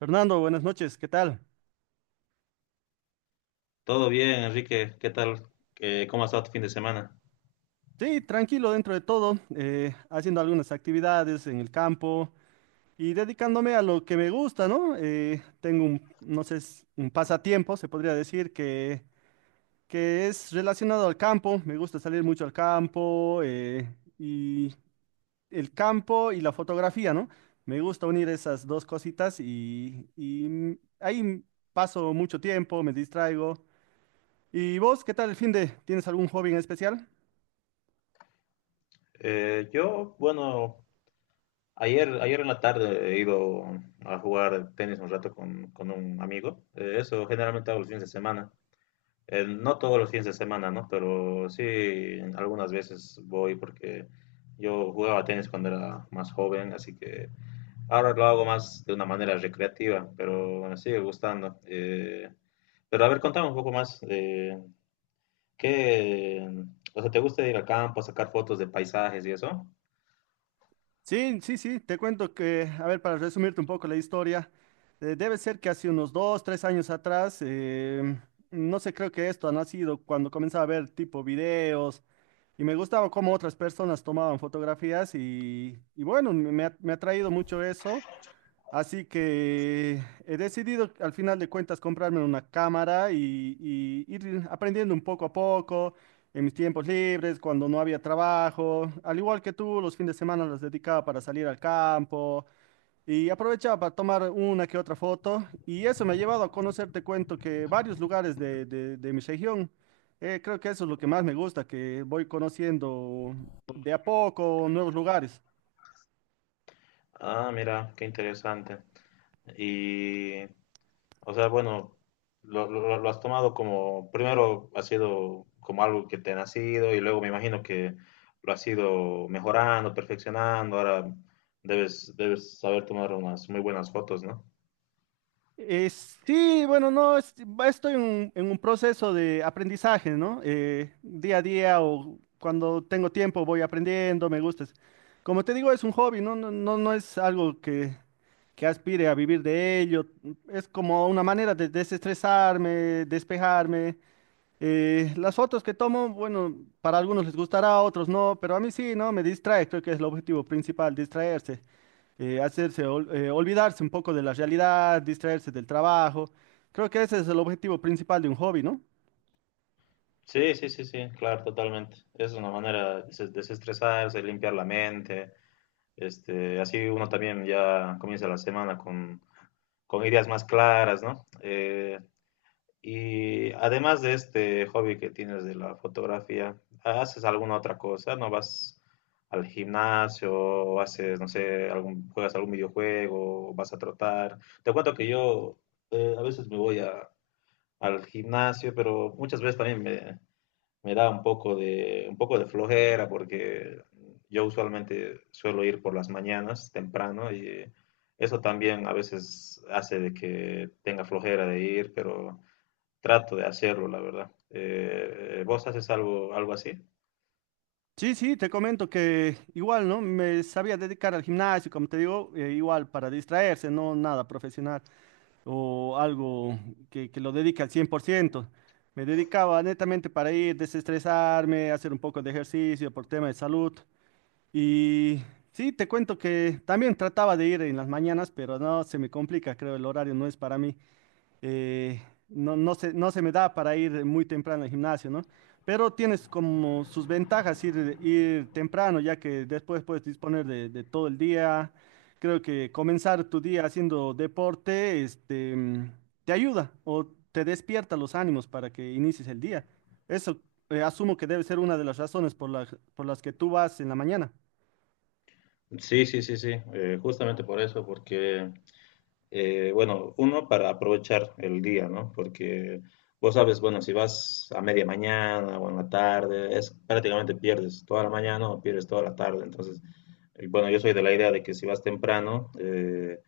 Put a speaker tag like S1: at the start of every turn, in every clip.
S1: Fernando, buenas noches, ¿qué tal?
S2: Todo bien, Enrique. ¿Qué tal? ¿cómo ha estado tu fin de semana?
S1: Sí, tranquilo dentro de todo, haciendo algunas actividades en el campo y dedicándome a lo que me gusta, ¿no? Tengo un, no sé, es un pasatiempo, se podría decir, que es relacionado al campo, me gusta salir mucho al campo y el campo y la fotografía, ¿no? Me gusta unir esas dos cositas y ahí paso mucho tiempo, me distraigo. ¿Y vos, qué tal el fin de? ¿Tienes algún hobby en especial?
S2: Yo, bueno, ayer en la tarde he ido a jugar tenis un rato con un amigo. Eso generalmente hago los fines de semana. No todos los fines de semana, ¿no? Pero sí, algunas veces voy porque yo jugaba tenis cuando era más joven, así que ahora lo hago más de una manera recreativa, pero me sigue gustando. Pero a ver, contame un poco más. ¿Qué, te gusta ir al campo a sacar fotos de paisajes y eso?
S1: Sí, sí, sí, te cuento que, a ver, para resumirte un poco la historia, debe ser que hace unos 2, 3 años atrás, no sé, creo que esto ha nacido cuando comenzaba a ver tipo videos y me gustaba cómo otras personas tomaban fotografías y bueno, me ha traído mucho eso. Así que he decidido al final de cuentas comprarme una cámara y ir aprendiendo un poco a poco en mis tiempos libres, cuando no había trabajo. Al igual que tú, los fines de semana los dedicaba para salir al campo y aprovechaba para tomar una que otra foto. Y eso me ha llevado a conocer, te cuento, que varios lugares de mi región. Creo que eso es lo que más me gusta, que voy conociendo de a poco nuevos lugares.
S2: Ah, mira, qué interesante. Y, o sea, bueno, lo has tomado como, primero ha sido como algo que te ha nacido y luego me imagino que lo has ido mejorando, perfeccionando. Ahora debes saber tomar unas muy buenas fotos, ¿no?
S1: Sí, bueno, no, estoy en un proceso de aprendizaje, ¿no? Día a día o cuando tengo tiempo voy aprendiendo, me gusta. Como te digo, es un hobby, no, no, no, no es algo que aspire a vivir de ello. Es como una manera de desestresarme, despejarme. Las fotos que tomo, bueno, para algunos les gustará, a otros no, pero a mí sí, ¿no? Me distrae, creo que es el objetivo principal, distraerse hacerse, olvidarse un poco de la realidad, distraerse del trabajo. Creo que ese es el objetivo principal de un hobby, ¿no?
S2: Sí, sí, sí, sí, claro, totalmente. Es una manera de desestresarse, limpiar la mente. Este, así uno también ya comienza la semana con ideas más claras, ¿no? Y además de este hobby que tienes de la fotografía, ¿haces alguna otra cosa? ¿No vas al gimnasio o haces, no sé, algún, juegas algún videojuego o vas a trotar? Te cuento que yo a veces al gimnasio, pero muchas veces también me da un poco de flojera porque yo usualmente suelo ir por las mañanas temprano y eso también a veces hace de que tenga flojera de ir, pero trato de hacerlo, la verdad. ¿Vos haces algo, algo así?
S1: Sí, sí, te comento que igual, ¿no? Me sabía dedicar al gimnasio, como te digo, igual para distraerse, no nada profesional o algo que lo dedique al 100%. Me dedicaba netamente para ir, desestresarme, hacer un poco de ejercicio por tema de salud. Y sí, te cuento que también trataba de ir en las mañanas, pero no, se me complica, creo, el horario no es para mí. eh, no, no se me da para ir muy temprano al gimnasio, ¿no? Pero tienes como sus ventajas ir, ir temprano, ya que después puedes disponer de todo el día. Creo que comenzar tu día haciendo deporte, te ayuda o te despierta los ánimos para que inicies el día. Eso, asumo que debe ser una de las razones por las que tú vas en la mañana.
S2: Sí, sí, sí, sí, justamente por eso, porque bueno, uno para aprovechar el día, ¿no? Porque vos sabes, bueno, si vas a media mañana o en la tarde, es prácticamente pierdes toda la mañana o pierdes toda la tarde. Entonces, bueno, yo soy de la idea de que si vas temprano,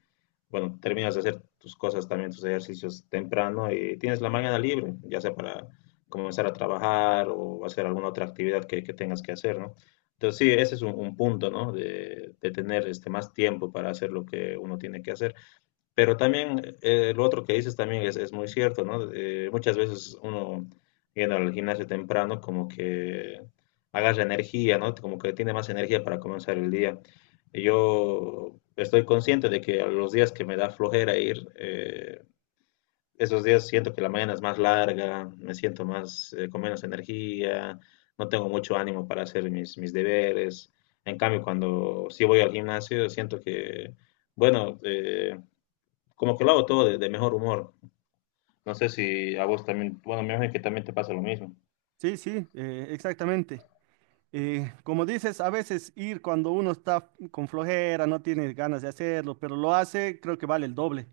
S2: bueno, terminas de hacer tus cosas también, tus ejercicios temprano y tienes la mañana libre, ya sea para comenzar a trabajar o hacer alguna otra actividad que tengas que hacer, ¿no? Entonces, sí, ese es un punto, ¿no? De tener este, más tiempo para hacer lo que uno tiene que hacer. Pero también lo otro que dices también es muy cierto, ¿no? Muchas veces uno yendo al gimnasio temprano como que agarra energía, ¿no? Como que tiene más energía para comenzar el día. Yo estoy consciente de que a los días que me da flojera ir, esos días siento que la mañana es más larga, me siento más con menos energía, no tengo mucho ánimo para hacer mis deberes. En cambio, cuando sí voy al gimnasio, siento que, bueno, como que lo hago todo de mejor humor. No sé si a vos también, bueno, me imagino que también te pasa lo mismo.
S1: Sí, sí, exactamente. Como dices, a veces ir cuando uno está con flojera, no tiene ganas de hacerlo, pero lo hace, creo que vale el doble.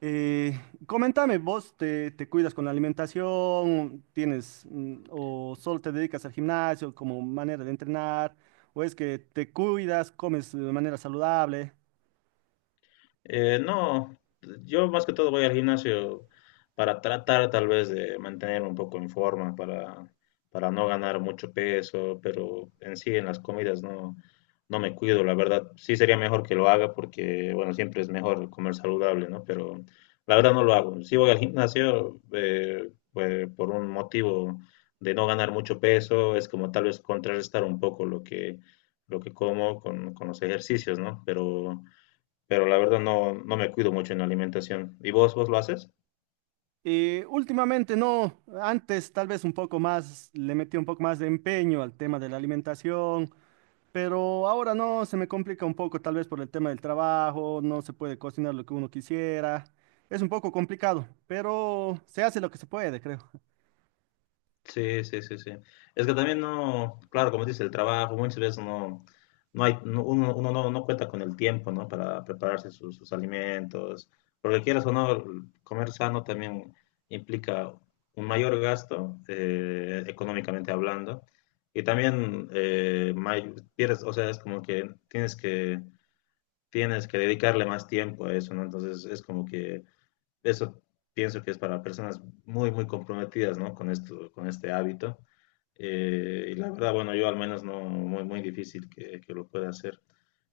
S1: Eh, Coméntame, ¿vos te cuidas con la alimentación? ¿Tienes o solo te dedicas al gimnasio como manera de entrenar? ¿O es que te cuidas, comes de manera saludable?
S2: No, yo más que todo voy al gimnasio para tratar tal vez de mantenerme un poco en forma, para no ganar mucho peso, pero en sí en las comidas no, no me cuido, la verdad. Sí sería mejor que lo haga porque, bueno, siempre es mejor comer saludable, ¿no? Pero la verdad no lo hago. Sí voy al gimnasio pues, por un motivo de no ganar mucho peso, es como tal vez contrarrestar un poco lo que como con los ejercicios, ¿no? Pero la verdad no, no me cuido mucho en la alimentación. ¿Y vos lo haces?
S1: Últimamente no, antes tal vez un poco más, le metí un poco más de empeño al tema de la alimentación. Pero ahora no, se me complica un poco, tal vez por el tema del trabajo, no se puede cocinar lo que uno quisiera. Es un poco complicado, pero se hace lo que se puede, creo.
S2: Sí, sí, sí, sí. Es que también no, claro, como dice el trabajo, muchas veces no, no hay, uno no, no cuenta con el tiempo, ¿no? Para prepararse sus alimentos, porque quieras o no, comer sano también implica un mayor gasto, económicamente hablando, y también pierdes, o sea, es como que tienes que, tienes que dedicarle más tiempo a eso, ¿no? Entonces es como que eso pienso que es para personas muy, muy comprometidas, ¿no? Con esto, con este hábito. Y la verdad, bueno, yo al menos no, muy, muy difícil que lo pueda hacer.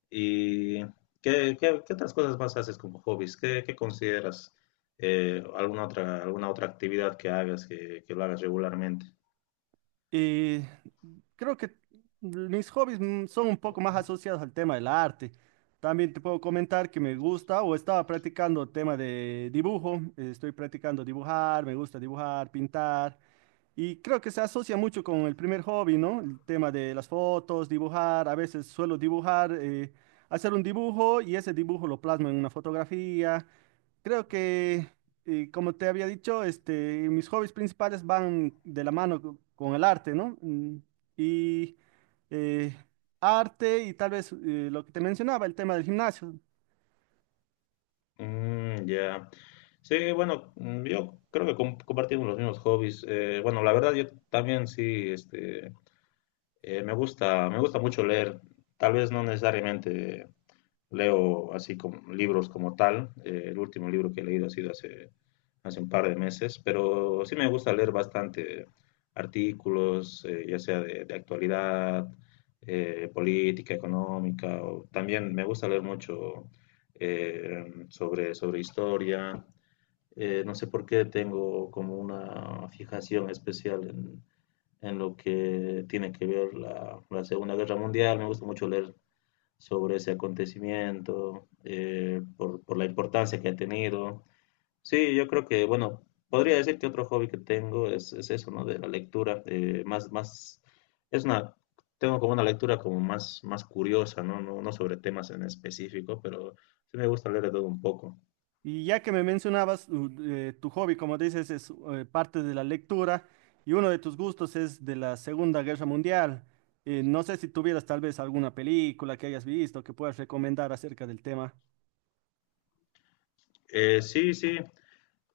S2: ¿Y qué, qué, qué otras cosas más haces como hobbies? ¿Qué, qué consideras? Eh, alguna otra actividad que hagas, que lo hagas regularmente.
S1: Y creo que mis hobbies son un poco más asociados al tema del arte. También te puedo comentar que me gusta o estaba practicando el tema de dibujo. Estoy practicando dibujar, me gusta dibujar, pintar. Y creo que se asocia mucho con el primer hobby, ¿no? El tema de las fotos, dibujar. A veces suelo dibujar, hacer un dibujo y ese dibujo lo plasmo en una fotografía. Creo que, como te había dicho, mis hobbies principales van de la mano con el arte, ¿no? Y eh, arte y tal vez lo que te mencionaba, el tema del gimnasio.
S2: Mm, ya. Sí, bueno, mm, yo creo que compartimos los mismos hobbies. Bueno, la verdad, yo también sí, este, eh, me gusta mucho leer. Tal vez no necesariamente leo así como libros como tal. El último libro que he leído ha sido hace un par de meses, pero sí me gusta leer bastante artículos, ya sea de actualidad, política, económica. También me gusta leer mucho sobre historia. No sé por qué tengo como una fijación especial en lo que tiene que ver la Segunda Guerra Mundial. Me gusta mucho leer sobre ese acontecimiento, por la importancia que ha tenido. Sí, yo creo que, bueno, podría decir que otro hobby que tengo es eso, ¿no? De la lectura, es una, tengo como una lectura como más curiosa, ¿no? No, no sobre temas en específico, pero sí me gusta leer de todo un poco.
S1: Y ya que me mencionabas, tu hobby, como dices, es parte de la lectura y uno de tus gustos es de la Segunda Guerra Mundial. No sé si tuvieras tal vez alguna película que hayas visto que puedas recomendar acerca del tema.
S2: Sí, sí,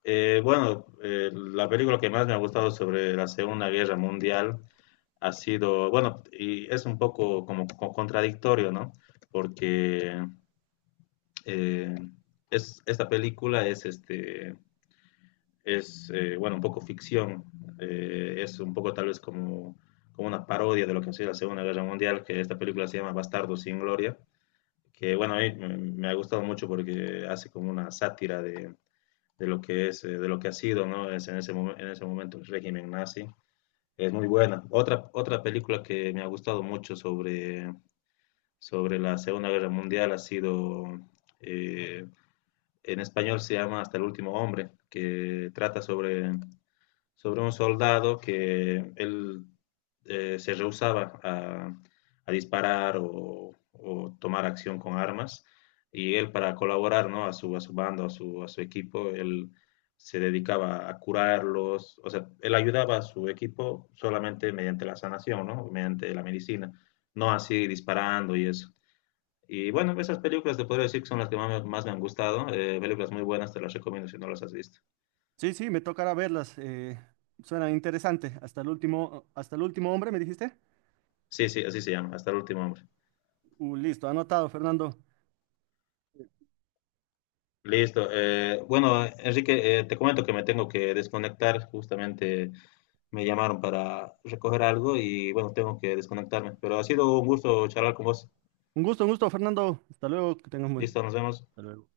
S2: bueno, la película que más me ha gustado sobre la Segunda Guerra Mundial ha sido, bueno, y es un poco como, contradictorio, ¿no? Porque eh, es, esta película es, este, es bueno, un poco ficción, es un poco tal vez como, como una parodia de lo que ha sido la Segunda Guerra Mundial, que esta película se llama Bastardos sin Gloria, que bueno, a mí me, me ha gustado mucho porque hace como una sátira de lo que es, de lo que ha sido, ¿no? Es en ese, en ese momento el régimen nazi. Es muy buena. Otra película que me ha gustado mucho sobre, sobre la Segunda Guerra Mundial ha sido, eh, en español se llama Hasta el último hombre, que trata sobre, sobre un soldado que él se rehusaba a disparar o, tomar acción con armas y él para colaborar ¿no? A su bando, a a su equipo, él se dedicaba a curarlos, o sea, él ayudaba a su equipo solamente mediante la sanación, ¿no? Mediante la medicina, no así disparando y eso. Y bueno, esas películas te podría decir que son las que más, más me han gustado. Eh, películas muy buenas, te las recomiendo si no las has visto.
S1: Sí, sí, me tocará verlas. Suenan interesante. Hasta el último hombre, ¿me dijiste?
S2: Sí, sí, así se llama, hasta el último hombre.
S1: Listo, anotado, Fernando.
S2: Listo. Eh, bueno, Enrique, te comento que me tengo que desconectar. Justamente me llamaron para recoger algo y bueno, tengo que desconectarme. Pero ha sido un gusto charlar con vos.
S1: Un gusto, Fernando. Hasta luego, que tengas un buen.
S2: Listo, nos vemos.
S1: Hasta luego.